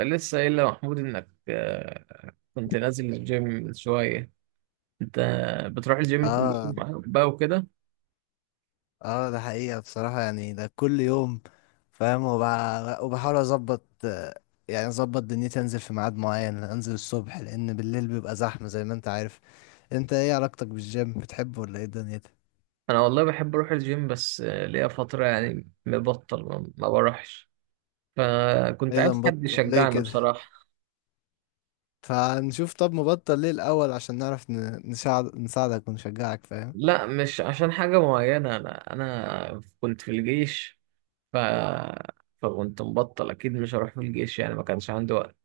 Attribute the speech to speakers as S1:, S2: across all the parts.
S1: لسه قايل لمحمود انك كنت نازل الجيم شوية. انت بتروح الجيم كل يوم
S2: اه،
S1: بقى وكده؟
S2: اه، ده حقيقة بصراحة، يعني ده كل يوم، فاهم. وبحاول اظبط، يعني اظبط دنيتي، انزل في ميعاد معين، انزل الصبح لان بالليل بيبقى زحمة زي ما انت عارف. انت ايه علاقتك بالجيم؟ بتحبه ولا ايه دنيتك؟
S1: انا والله بحب اروح الجيم، بس ليا فترة يعني مبطل ما بروحش، فكنت
S2: ايه ده،
S1: عايز حد
S2: مبطل ليه
S1: يشجعني
S2: كده؟
S1: بصراحة.
S2: فنشوف، طب مبطل ليه الاول عشان نعرف نساعدك ونشجعك، فاهم.
S1: لا مش عشان حاجة معينة، انا كنت في الجيش. ف فكنت مبطل، اكيد مش هروح في الجيش يعني، ما كانش عندي وقت.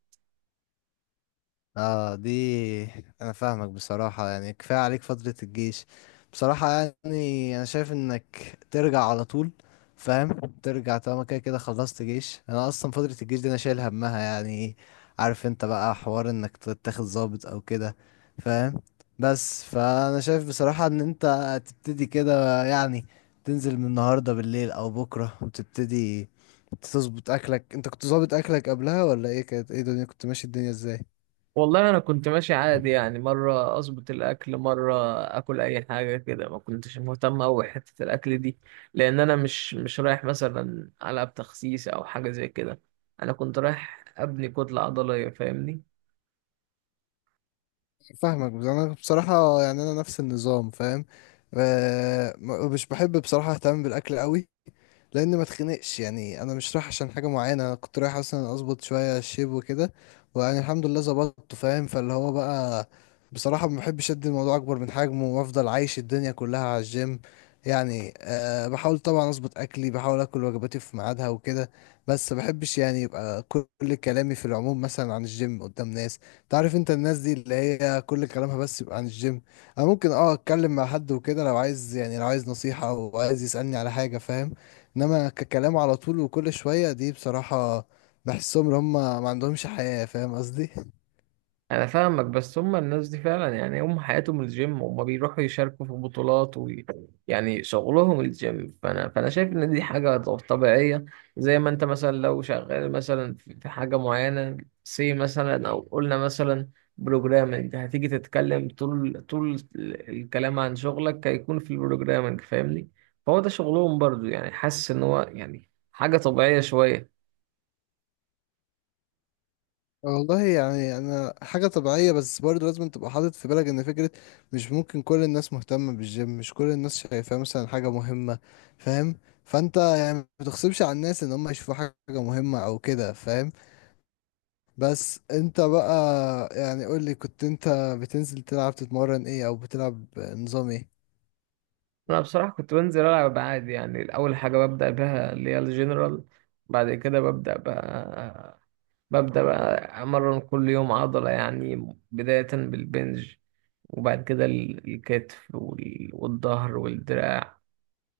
S2: اه، انا فاهمك بصراحة، يعني كفاية عليك فترة الجيش بصراحة. يعني انا شايف انك ترجع على طول، فاهم. ترجع طالما كده كده خلصت جيش. انا اصلا فترة الجيش دي انا شايل همها يعني. عارف انت بقى حوار انك تتاخد ضابط او كده، فاهم. بس فانا شايف بصراحة ان انت تبتدي كده يعني، تنزل من النهاردة بالليل او بكرة وتبتدي تظبط اكلك. انت كنت ظابط اكلك قبلها ولا ايه؟ كانت ايه الدنيا؟ كنت ماشي الدنيا ازاي؟
S1: والله انا كنت ماشي عادي يعني، مره اظبط الاكل، مره اكل اي حاجه كده، ما كنتش مهتم اوي حته الاكل دي. لان انا مش رايح مثلا العب تخسيس او حاجه زي كده، انا كنت رايح ابني كتله عضليه فاهمني.
S2: فاهمك، بس انا بصراحة يعني انا نفس النظام، فاهم. مش بحب بصراحة اهتم بالاكل قوي، لان ما اتخنقش. يعني انا مش رايح عشان حاجه معينه، انا كنت رايح اصلا اظبط شويه الشيب وكده، ويعني الحمد لله ظبطته، فاهم. فاللي هو بقى، بصراحه ما بحبش ادي الموضوع اكبر من حجمه، وافضل عايش الدنيا كلها على الجيم. يعني بحاول طبعا اظبط اكلي، بحاول اكل وجباتي في ميعادها وكده. بس ما بحبش يعني يبقى كل كلامي في العموم مثلا عن الجيم قدام ناس. تعرف انت الناس دي اللي هي كل كلامها بس يبقى عن الجيم. انا ممكن اتكلم مع حد وكده، لو عايز يعني، لو عايز نصيحه او عايز يسالني على حاجه، فاهم. انما ككلام على طول وكل شوية دي بصراحة، بحسهم ان هم ما عندهمش حياة، فاهم قصدي.
S1: انا فاهمك، بس هم الناس دي فعلا يعني هم حياتهم الجيم، هم بيروحوا يشاركوا في بطولات يعني شغلهم الجيم. فانا شايف ان دي حاجه طبيعيه. زي ما انت مثلا لو شغال مثلا في حاجه معينه، سي مثلا، او قلنا مثلا بروجرامنج، هتيجي تتكلم طول، طول الكلام عن شغلك هيكون في البروجرامنج فاهمني. فهو ده شغلهم برضو يعني، حاسس ان هو يعني حاجه طبيعيه شويه.
S2: والله يعني انا حاجة طبيعية، بس برضه لازم تبقى حاطط في بالك ان فكرة مش ممكن كل الناس مهتمة بالجيم، مش كل الناس شايفاه مثلا حاجة مهمة، فاهم. فانت يعني ما تغصبش على الناس ان هم يشوفوا حاجة مهمة او كده، فاهم. بس انت بقى، يعني قولي كنت انت بتنزل تلعب، تتمرن ايه او بتلعب نظام ايه؟
S1: انا بصراحه كنت بنزل العب عادي يعني، اول حاجه ببدا بها اللي هي الجنرال، بعد كده ببدا بقى امرن كل يوم عضله، يعني بدايه بالبنج، وبعد كده الكتف والظهر والدراع.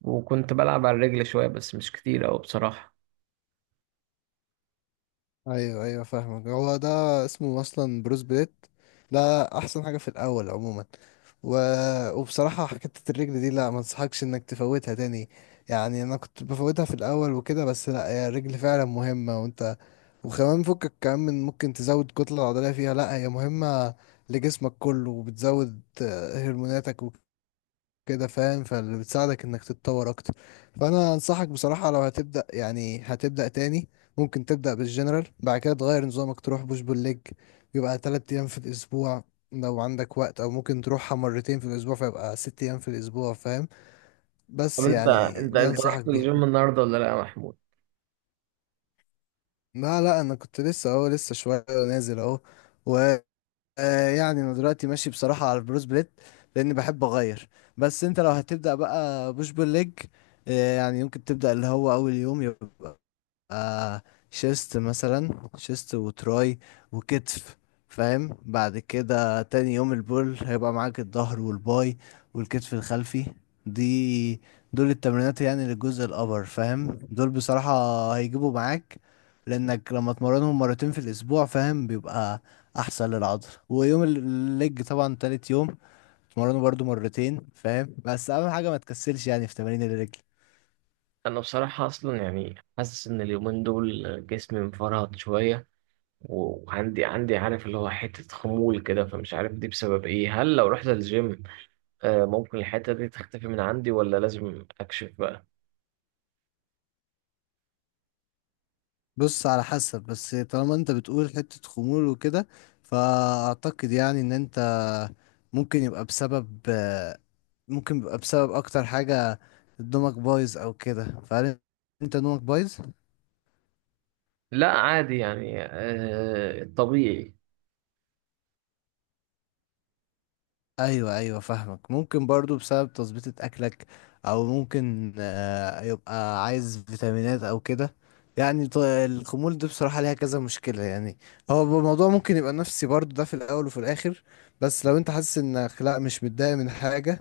S1: وكنت بلعب على الرجل شويه بس مش كتير أوي بصراحه.
S2: ايوه، ايوه، فاهمك. هو ده اسمه اصلا بروس بليت. ده احسن حاجه في الاول عموما. و... وبصراحه حكايه الرجل دي، لا ما انصحكش انك تفوتها تاني. يعني انا كنت بفوتها في الاول وكده، بس لا هي الرجل فعلا مهمه. وانت وكمان فكك كمان من ممكن تزود كتله عضليه فيها، لا هي مهمه لجسمك كله، وبتزود هرموناتك كده، فاهم. فاللي بتساعدك انك تتطور اكتر، فانا انصحك بصراحة لو هتبدأ، يعني هتبدأ تاني، ممكن تبدأ بالجنرال، بعد كده تغير نظامك تروح بوش بول ليج، يبقى 3 ايام في الاسبوع لو عندك وقت، او ممكن تروحها مرتين في الاسبوع، فيبقى 6 ايام في الاسبوع، فاهم.
S1: طب
S2: بس
S1: انت
S2: يعني
S1: انت
S2: دي
S1: انت
S2: انصحك
S1: رحت
S2: بيها.
S1: الجيم النهارده ولا لا يا محمود؟
S2: لا، لا، انا كنت لسه اهو، لسه شوية نازل اهو. آه، يعني انا دلوقتي ماشي بصراحة على البروس بليت، لاني بحب اغير. بس انت لو هتبدأ بقى بوش بول ليج، يعني يمكن تبدأ اللي هو اول يوم، آه شيست مثلا، شيست وتراي وكتف، فاهم. بعد كده تاني يوم البول هيبقى معاك الظهر والباي والكتف الخلفي. دي دول التمرينات يعني للجزء الأبر، فاهم. دول بصراحة هيجيبوا معاك، لأنك لما تمرنهم مرتين في الأسبوع، فاهم، بيبقى أحسن للعضل. ويوم الليج طبعا تالت يوم تمرنه برضو مرتين، فاهم. بس أهم حاجة ما تكسلش يعني في تمارين الليج.
S1: انا بصراحه اصلا يعني حاسس ان اليومين دول جسمي مفرهد شويه، وعندي عارف اللي هو حتة خمول كده، فمش عارف دي بسبب ايه. هل لو رحت الجيم ممكن الحتة دي تختفي من عندي ولا لازم اكشف بقى؟
S2: بص، على حسب. بس طالما انت بتقول حتة خمول وكده، فأعتقد يعني ان انت ممكن يبقى بسبب ممكن يبقى بسبب اكتر حاجة نومك بايظ او كده. فهل انت نومك بايظ؟
S1: لا عادي يعني طبيعي.
S2: ايوه، ايوه، فاهمك. ممكن برضو بسبب تظبيطة اكلك، او ممكن يبقى عايز فيتامينات او كده. يعني الخمول دي بصراحة ليها كذا مشكلة يعني. هو الموضوع ممكن يبقى نفسي برضو ده في الاول وفي الاخر. بس لو انت حاسس انك لا، مش متضايق من حاجة،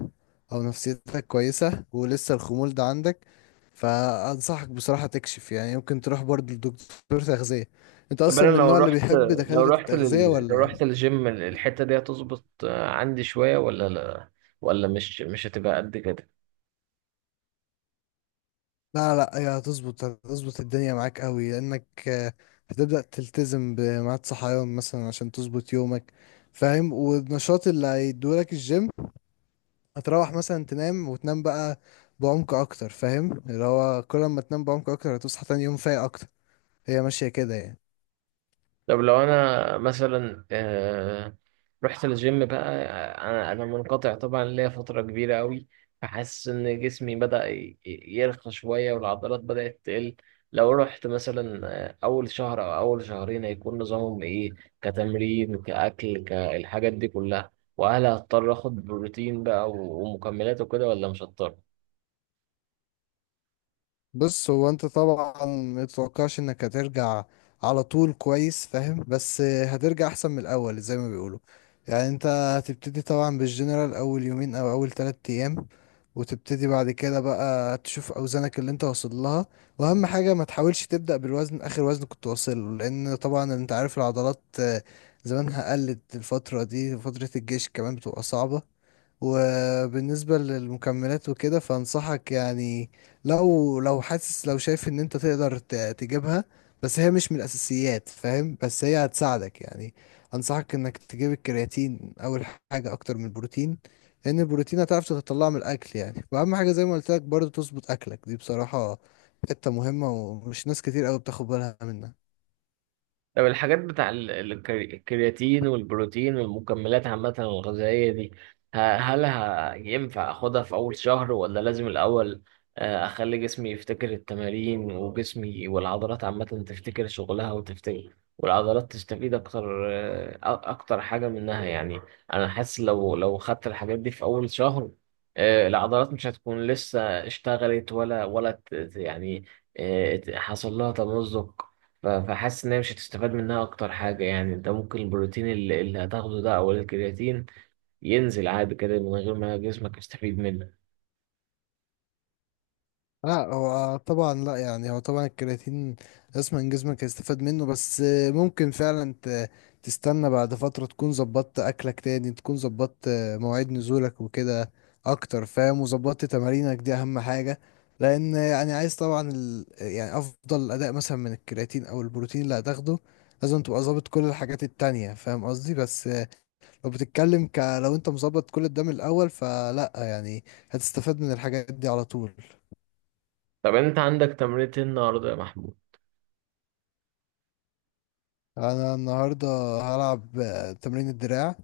S2: او نفسيتك كويسة ولسه الخمول ده عندك، فانصحك بصراحة تكشف. يعني ممكن تروح برضو لدكتور تغذية. انت
S1: طب انا
S2: اصلا من
S1: لو
S2: النوع اللي
S1: رحت،
S2: بيحب دكاترة التغذية
S1: لو
S2: ولا؟
S1: رحت الجيم الحتة دي هتظبط عندي شوية ولا لا؟ ولا مش هتبقى قد كده؟
S2: لا، لا، هي هتظبط الدنيا معاك قوي، لانك هتبدأ تلتزم بميعاد صحيان مثلا عشان تظبط يومك، فاهم. والنشاط اللي هيدولك الجيم، هتروح مثلا تنام، وتنام بقى بعمق اكتر، فاهم. اللي هو كل ما تنام بعمق اكتر، هتصحى تاني يوم فايق اكتر. هي ماشية كده يعني.
S1: طب لو انا مثلا رحت الجيم بقى، انا منقطع طبعا ليا فتره كبيره قوي، فحاسس ان جسمي بدا يرخى شويه والعضلات بدات تقل. لو رحت مثلا اول شهر او اول شهرين هيكون نظامهم ايه؟ كتمرين كاكل كالحاجات دي كلها؟ وهل هضطر اخد بروتين بقى ومكملات وكده ولا مش هضطر؟
S2: بص، هو انت طبعا متتوقعش انك هترجع على طول كويس، فاهم. بس هترجع احسن من الاول زي ما بيقولوا. يعني انت هتبتدي طبعا بالجنرال اول يومين او اول 3 ايام، وتبتدي بعد كده بقى تشوف اوزانك اللي انت واصل لها. واهم حاجة ما تحاولش تبدأ بالوزن، اخر وزن كنت واصل له، لان طبعا انت عارف العضلات زمانها قلت الفترة دي، فترة الجيش كمان بتبقى صعبة. وبالنسبة للمكملات وكده، فانصحك يعني، لو حاسس، لو شايف ان انت تقدر تجيبها، بس هي مش من الاساسيات، فاهم. بس هي هتساعدك يعني. انصحك انك تجيب الكرياتين اول حاجة اكتر من البروتين، لان البروتين هتعرف تطلعه من الاكل يعني. واهم حاجة زي ما قلت لك برضه، تظبط اكلك، دي بصراحة حتة مهمة، ومش ناس كتير قوي بتاخد بالها منها.
S1: طب الحاجات بتاع الكرياتين والبروتين والمكملات عامة الغذائية دي، هل ينفع أخدها في أول شهر ولا لازم الأول أخلي جسمي يفتكر التمارين، وجسمي والعضلات عامة تفتكر شغلها وتفتكر، والعضلات تستفيد أكتر أكتر حاجة منها يعني؟ أنا حاسس لو خدت الحاجات دي في أول شهر العضلات مش هتكون لسه اشتغلت ولا يعني حصل لها تمزق. فحاسس ان هي مش هتستفاد منها اكتر حاجه يعني. انت ممكن البروتين اللي هتاخده ده او الكرياتين ينزل عادي كده من غير ما جسمك يستفيد منه.
S2: لا، هو طبعا لا يعني، هو طبعا الكرياتين جسمك هيستفاد منه. بس ممكن فعلا تستنى بعد فترة، تكون ظبطت أكلك، تاني تكون ظبطت مواعيد نزولك وكده أكتر، فاهم. وظبطت تمارينك، دي أهم حاجة. لأن يعني عايز طبعا يعني أفضل أداء مثلا من الكرياتين أو البروتين اللي هتاخده، لازم تبقى ظابط كل الحاجات التانية، فاهم قصدي. بس لو بتتكلم لو أنت مظبط كل ده من الأول، فلا يعني هتستفاد من الحاجات دي على طول.
S1: طب انت عندك تمرينة إيه النهارده يا محمود؟
S2: انا النهارده هلعب تمرين الدراع،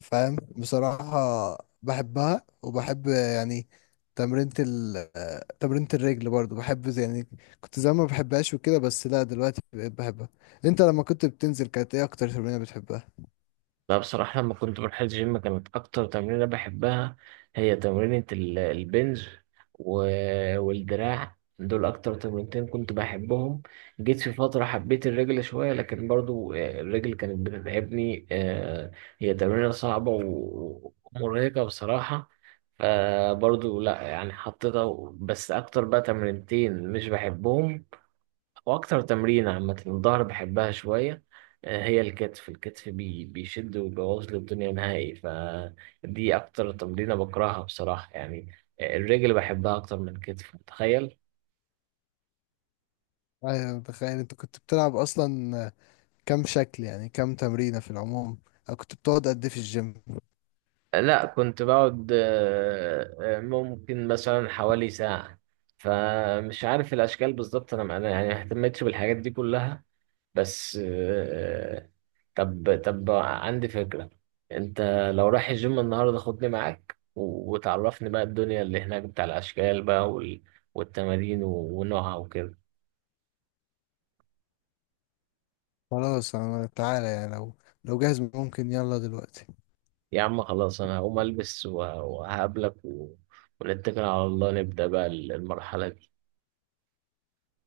S2: فاهم. بصراحه بحبها. وبحب يعني تمرينة ال آه، تمرينة الرجل برضو بحب، يعني كنت زمان ما بحبهاش وكده، بس لا دلوقتي بقيت بحبها. انت لما كنت بتنزل، كانت ايه اكتر تمرينة بتحبها؟
S1: لا بصراحة لما كنت بروح الجيم كانت أكتر تمرينة بحبها هي تمرينة البنج والدراع، دول أكتر تمرينتين كنت بحبهم. جيت في فترة حبيت الرجل شوية، لكن برضو الرجل كانت بتتعبني، هي تمرينة صعبة ومرهقة بصراحة. فبرضو لا يعني حطيتها، بس أكتر بقى تمرينتين مش بحبهم واكتر تمرين عامه الظهر بحبها شويه. هي الكتف، الكتف بيشد ويبوظ لي الدنيا نهائي، فدي اكتر تمرينه بكرهها بصراحه يعني. الرجل بحبها اكتر من الكتف تخيل.
S2: ايوه، متخيل. انت كنت بتلعب اصلا كام شكل يعني، كام تمرينة في العموم؟ أو كنت بتقعد قد ايه في الجيم؟
S1: لا كنت بقعد ممكن مثلا حوالي ساعة، فمش عارف الأشكال بالظبط. أنا يعني ما اهتمتش بالحاجات دي كلها، بس طب عندي فكرة. انت لو رايح الجيم النهاردة خدني معاك وتعرفني بقى الدنيا اللي هناك بتاع الأشكال بقى والتمارين ونوعها وكده.
S2: خلاص، انا تعالى يعني، لو جاهز ممكن، يلا دلوقتي.
S1: يا عم خلاص انا هقوم البس وهقابلك ونتكل على الله نبدأ بقى المرحلة دي.